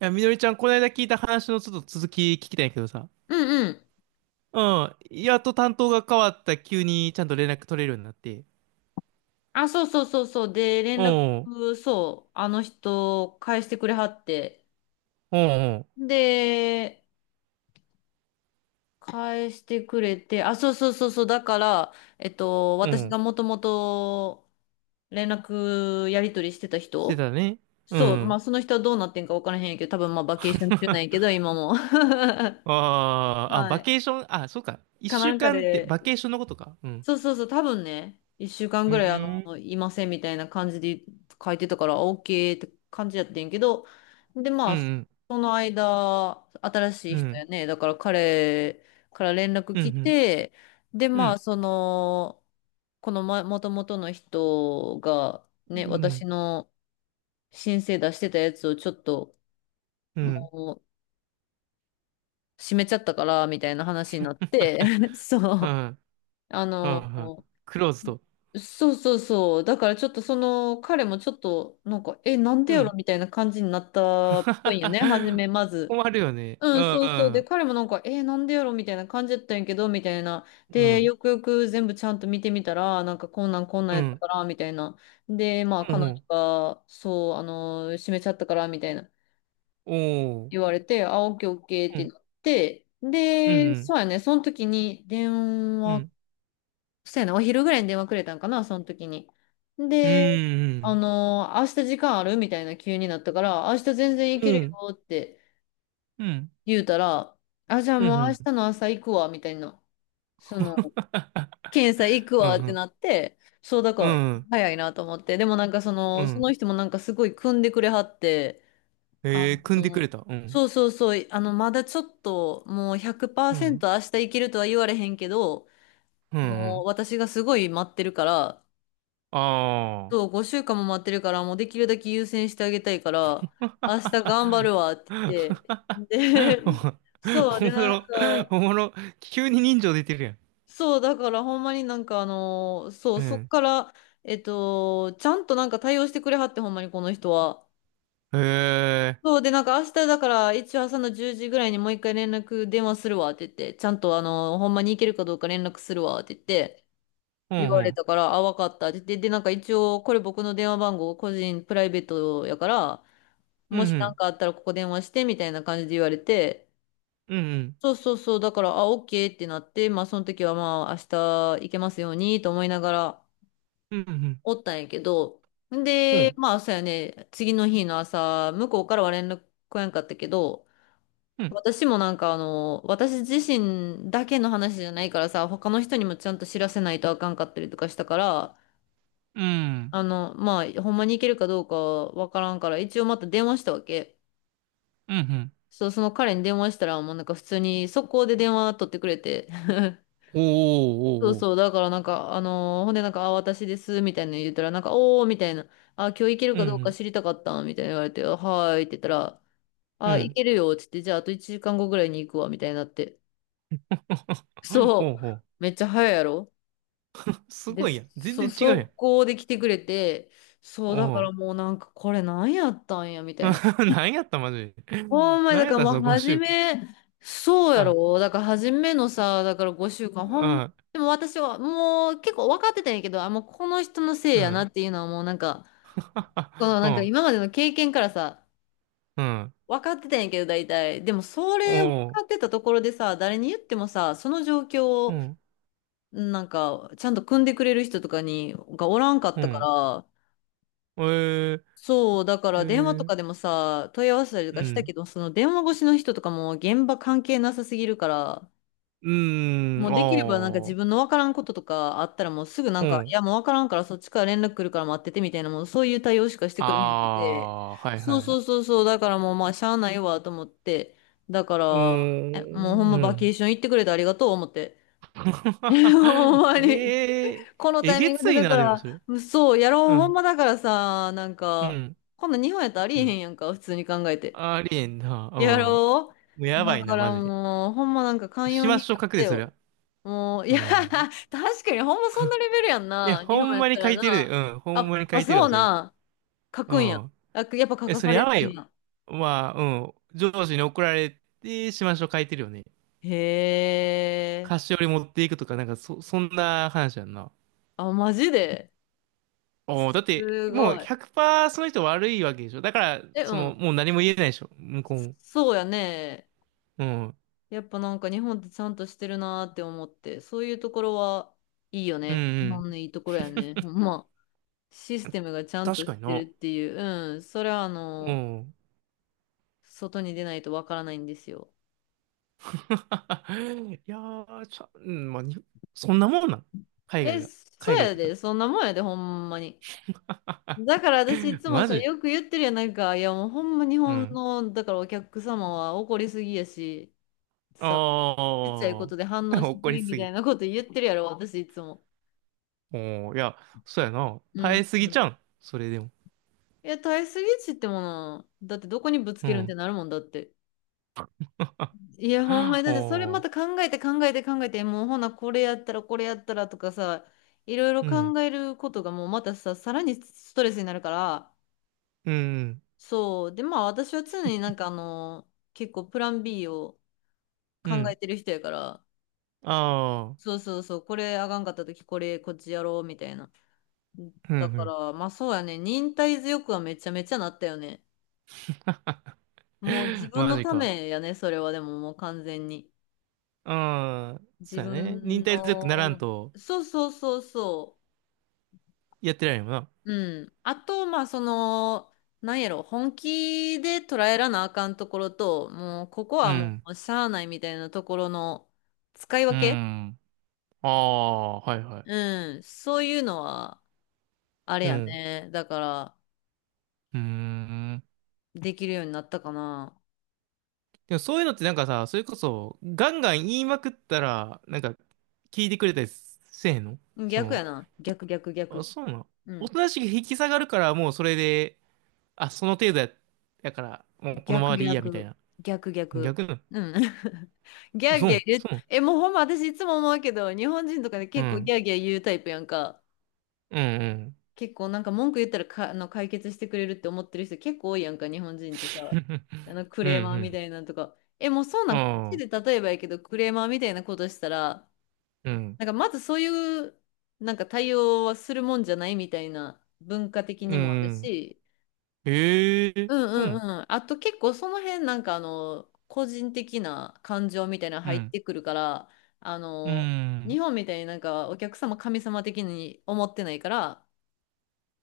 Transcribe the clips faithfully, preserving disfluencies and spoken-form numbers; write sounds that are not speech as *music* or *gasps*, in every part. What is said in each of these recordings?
いや、みのりちゃん、この間聞いた話のちょっと続き聞きたいんやけどさ。うんうん。うん。やっと担当が変わった急にちゃんと連絡取れるようになって。あ、そうそうそうそう。で、連う絡、ん。そう、あの人、返してくれはって。うん。で、返してくれて、あ、そうそうそうそう。だから、えっと、う私がん。もともと連絡やり取りしてたして人たね。うそう、まん。あ、その人はどうなってんか分からへんやけど、多分まあ、バケーション中なんやけど、*laughs* 今も。*laughs* はあーあ、バい。ケーション、あ、そうか。一かな週んか間ってで、バケーションのことか。うん。そうそうそう、多分ね、いっしゅうかんうぐらいあん。の、いませんみたいな感じで書いてたから、OK って感じやってんけど、で、まうあ、そん。の間、新しいう人やん。ね、だから彼から連絡うん。来て、で、うん。うまあ、ん。その、このま、もともとの人が、うね、私ん。の申請出してたやつをちょっと、もう、閉めちゃったから、みたいな話になって、*laughs* そうう。ん。あうの、ん。クローズド。そうそうそう。だからちょっとその彼もちょっとなんか、え、なんでうやろん。みたいな感じになったっぽいよね、初 *laughs* めまず。困るよね。ううん、ん。そうそう。うで、ん。彼もなんか、え、なんでやろみたいな感じだったんやけど、みたいな。うで、ん。よくよく全部ちゃんと見てみたら、なんかこんなんこんなんうやったん。から、みたいな。で、まあう彼女ん。が、そう、あの、閉めちゃったから、みたいなお言ー。われて、あ、オッケーオッケーっうてん。なって、うで、ん。そうやね、その時に電う話ん。そうやな、お昼ぐらいに電話くれたんかな、その時に。うん。で、うあん。のー明日時間あるみたいな急になったから、明日全然行うけるよん。ってうん。言うたら、あ、じゃあうん。うもう明ん。日の朝行くわ、みたいな。その、検査行くわってなって、そうだうから、ん。早いなと思って。でもなんかそうの、そん。の人もなんかすごい組んでくれはって、あえー、組んでくれの、た。うん。そうそうそう、あの、まだちょっと、もううん。ひゃくパーセント明日行けるとは言われへんけど、うもん。う私がすごい待ってるから、あそう、あ。ごしゅうかんも待ってるから、もうできるだけ優先してあげたいから、明日頑張る *laughs* わって言って、で、*laughs* そう、おで、もなんろ、おか、もろ、急に人情出てるやん。そう、だからほんまになんかあの、そうう、そっん。から、えっと、ちゃんとなんか対応してくれはって、ほんまにこの人は。へえ。そう、で、なんか明日だから、一応朝のじゅうじぐらいにもう一回連絡電話するわって言って、ちゃんとあの、ほんまに行けるかどうか連絡するわって言って、う言われん。たから、あ、わかったって言って、で、なんか一応、これ僕の電話番号、個人プライベートやから、うもん。しう何ん。かあったらここ電話してみたいな感じで言われて、うん。うん。そうそうそう、だから、あ、オッケーってなって、まあその時はまあ明日行けますようにと思いながらうん。おったんやけど、うん。うで、ん。まあそうやね、次の日の朝、向こうからは連絡来やんかったけど、私もなんかあの、私自身だけの話じゃないからさ、他の人にもちゃんと知らせないとあかんかったりとかしたから、あの、まあ、ほんまに行けるかどうかはわからんから、一応また電話したわけ。うん。うん。そう、その彼に電話したら、もうなんか普通に速攻で電話取ってくれて。*laughs* おそうおおお。そう、だからなんか、あのーほんでなんか、あ、私です、みたいなの言ったら、なんか、おー、みたいな、あ、今日行けるうかどうかん。知りたかった、みたいな言われて、あはーいって言ったら、うあ、行ん。けるよ、つって、じゃああといちじかんごぐらいに行くわ、みたいになって。*laughs* *laughs* そほうう、ほめっちゃ早いやろう。すで、ごいやん。全そう、然違うやん。速攻で来てくれて、そう、だおからう。もうなんか、これなんやったんや、みたいな。*laughs* 何やったマジで。ほんまに、だ何やかっらたもうその5初週間。め、そうやあ、ろ。だから初めのさ、だからごしゅうかん、ほんまに、あ、でも私はもう結構分かってたんやけど、あ、もうこの人のせいうやなん。っていうのはもうなんか、こ *laughs* のうなんかん。今までの経験からさ、*laughs* うん。分かってたんやけど大体。でもそれ分かおう。ってたところでさ、誰に言ってもさ、その状況うをん。なんか、ちゃんと組んでくれる人とかに、がおらんかっうたかん。ら、えー、そう、だかえら電話とー、かでもさ、問い合わせたりとうかしたん。けど、その電話越しの人とかも現場関係なさすぎるから、うーもん。うできればなんかお自分ー。のわからんこととかあったらもうすぐなうんか、いん。やもうわからんからそっちから連絡来るから待っててみたいな、もうそういう対応しかしてくれへんくて、あー。はいそはういはそい。うそうそう、だからもうまあしゃあないわと思って、だかうーら、え、もうほんん。まうバケーん。ション行ってくれてありがとう思って。*laughs* ほん *laughs* えまに。ー、このえタイげミングつでいだかな、でもそれ。ら、そう、やろうう、ほんん。まだからさ、なんうか、ん。こんなん日本やったらありえうへんん。やんか、普通に考えて。ありえんな。やろもううやばだいかな、マらジで。もう、ほんまなんか寛し容まにしょう、な書っくてで、そりよ。ゃ。もう、いうや、ん。*laughs* 確かにほんまそんなレベルやんいや、な。日ほ本んやまったに書らいてるで。な。うん。ほんあ、まに書あ、いてるそうわ、それ。な。書うくんや。ん。あ、やっぱ書え、かそされれやばいるんよ。や。まあ、うん。上司に怒られて、しましょう書いてるよね。へえ。菓子折り持っていくとか、なんか、そ、そんな話やんな。あ、マジでおおだって、すもうごい。ひゃくパーセントその人悪いわけでしょ。だから、え、うその、ん。もう何も言えないでしょ。向こうも。そうやね。うん。やっぱなんか日本ってちゃんとしてるなーって思って、そういうところはいいようんね。日本うのん。いいところやね。ほんま。システムがちゃん確とかしにてるな。っていう、うん、それはあうの、ん。外に出ないとわからないんですよ。*laughs* いやー、ちゃ、うん、まあ、にそんなもんなん海外え、が。そ海う外っやてか。で、そんなもんやで、ほんまに。だから私い *laughs* つもマさ、ジよく言ってるやなんか、いやもうほんま日う本ん。の、だからお客様は怒りすぎやし、さ、ちっちゃいこあとで反あ、応し *laughs* す怒りぎすみたぎ。いなこと言ってるやろ、私いつも。おお、いや、そうやな。う耐えん、すぎうちゃん。うん。それでも。いや、耐えすぎっちってもの、だってどこにぶつうけるんってん。なるもんだって。いや、ほんま *gasps* に、だおってそれまお、た考えて考えて考えて、もうほな、これやったらこれやったらとかさ、いろいろうん。考えることがもうまたさ、さらにストレスになるから、うん。そう。で、まあ私は常になんかあの、結構プラン B をう考えん。てる人やから、ああ、そうそうそう、これあがんかった時これこっちやろうみたいな。うん、うだかん。ら、まあそうやね、忍耐強くはめちゃめちゃなったよね。もう自 *laughs* 分マのジたか。めやね、それはでももう完全に。ああ、自そうやね。忍分耐強くならんの、と、そうそうそうそう。やってられんよな。うん。あと、まあ、その、なんやろ、本気で捉えらなあかんところと、もう、ここうはもん。う、しゃあないみたいなところの使いう分けん。ああ、はいはい。うん。そういうのは、あれうやん。ね。だから、うーん。できるようになったかな。でもそういうのってなんかさ、それこそ、ガンガン言いまくったら、なんか、聞いてくれたりせえへんのそ逆の、やな。逆、逆、あ、逆。そうなの。うおん。となしく引き下がるから、もうそれで、あ、その程度や、やから、もうこのま逆、までいいや、みたい逆、な。逆、逆。逆なうん。*laughs* ギャの。ーそギャーう言そう。うえ、もうほんま私いつも思うけど、日本人とかでう結構ギん。ャーギャー言うタイプやんか。うん、う結構なんか文句言ったらか、あの解決してくれるって思ってる人結構多いやんか、日本人ってさ。ん。あ *laughs* のクうレーマーみん、たいなんとか。え、もうそううなん、こっん。あちあ、で例えばやけど、クレーマーみたいなことしたら、うん。なんかまずそういう、なんか対応はするもんじゃないみたいな文化的うにもあるん。し、ええうそうなんうの。んうん。あと結構その辺なんかあの、個人的な感情みたいなのう入っん。てくるから、あうの、日ん。本みたいになんかお客様神様的に思ってないから、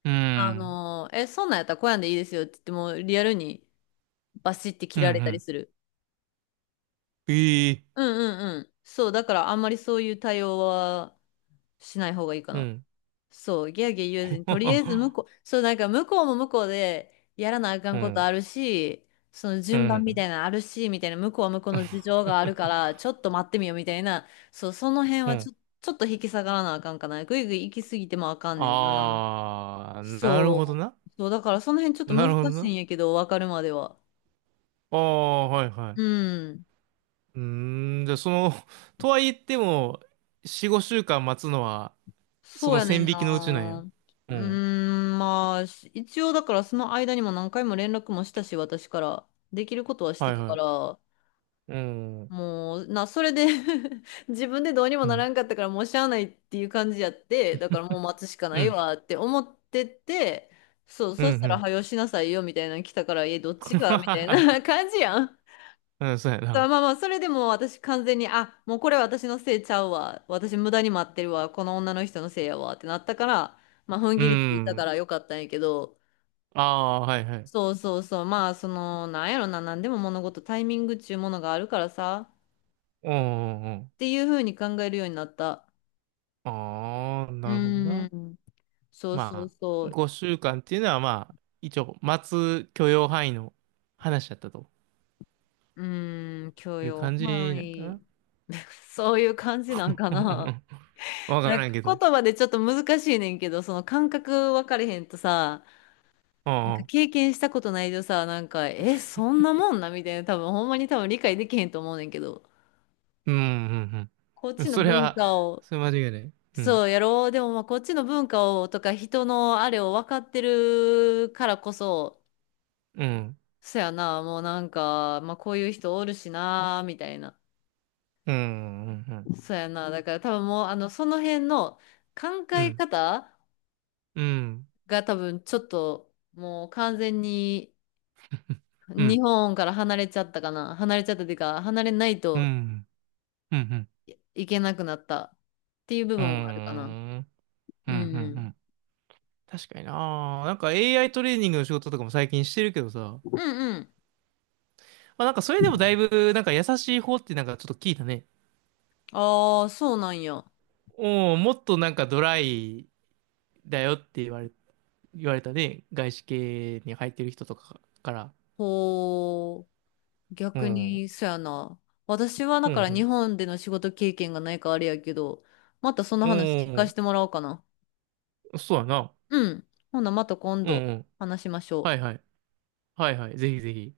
うあん。のー、え、そんなんやったらこうやんでいいですよって言っても、リアルにバシって切うん、うられたりん。する。ええうんうんうん。そう、だからあんまりそういう対応はしない方がいいかうな。ん。そう、ギャーギャー言わずに、とりあえず向 *laughs* こう、そう、なんか向こうも向こうでやらなあかうんことん。あるし、そのう順番みん。たいなのあるし、みたいな、向こうは向こうの事情があるから、ちょっと待ってみようみたいな、そう、その辺うはちん。ょ、ちょっと引き下がらなあかんかな。ぐいぐい行き過ぎてもあかんねんな。ああ、なるほどそな。う。そう、だからその辺ちょっとなるほど難しいな。んやけど、わかるまでは。ああ、はいはうい。ん。うーん、じゃあその、*laughs* とは言っても、よん、ごしゅうかん待つのは、そそうのやね線ん引きのうちなんや。な。ううーん。ん、まあ、し一応だからその間にも何回も連絡もしたし、私から。できることはしはていたかはら、い。うん。うん。もう、な、それで *laughs* 自分でどうにもならんかうったから、もうしゃあないっていう感じやって、だからもう待つしかないん。わって思ってて、そう、うん。そしたうら、ん。はよしなさいよみたいなの来たから、え、どっちがみたいな *laughs* 感 *laughs* じやん。うん、そうやまあな。まあ、それでも私完全に、あ、もうこれ私のせいちゃうわ。私無駄に待ってるわ。この女の人のせいやわってなったから、まあ踏んう切りついたかん。らよかったんやけど、ああ、はいはい。そうそうそう、まあその、なんやろな、なんでも物事タイミングっちゅうものがあるからさ、っうん。うん。ていうふうに考えるようになった。ああー、うなるほどーな。ん、そうそうまそあ、う、ごしゅうかんっていうのはまあ、一応、待つ許容範囲の話だったとうーん、許いう容感じ範なんかな。囲。*laughs* そういう感じなんかうんうな。ん *laughs* わかなんらんかけど。言葉でちょっと難しいねんけど、その感覚分かれへんとさ、うなんんうかん。経験したことないとさ、なんか、え、そんなもんなみたいな、多分ほんまに多分理解できへんと思うねんけど、うんうんこっうん。ちのそれ文は、化を、それ間違いない。うん。そうやろう、でもまあこっちの文化をとか人のあれを分かってるからこそ、うん。そやな、もうなんか、まあこういう人おるしな、みたいな。うん。うん。そうやな、だから多分もう、あの、その辺の考うえん。方うん。が多分ちょっと、もう完全にうん。日本から離れちゃったかな。離れちゃったっていうか、離れないうと、ん。うん。うん。いけなくなったっていう部分はあるかな。ううん。うん。ん確かにな。なんか エーアイ トレーニングの仕事とかも最近してるけどさ。まうんうん。あなんかそれでもだいぶ、なんか優しい方ってなんかちょっと聞いたね。ああ、そうなんや。おもっとなんかドライだよって言われ、言われたね。外資系に入ってる人とかから。ほう。う逆ん。うんに、そやな。私はだうから日ん本での仕事経験がないからあれやけど、またそのう話聞かせん。てもらおうかな。そうやな。うん。ほな、また今うん度うん。話しましょはう。いはい。はいはい。ぜひぜひ。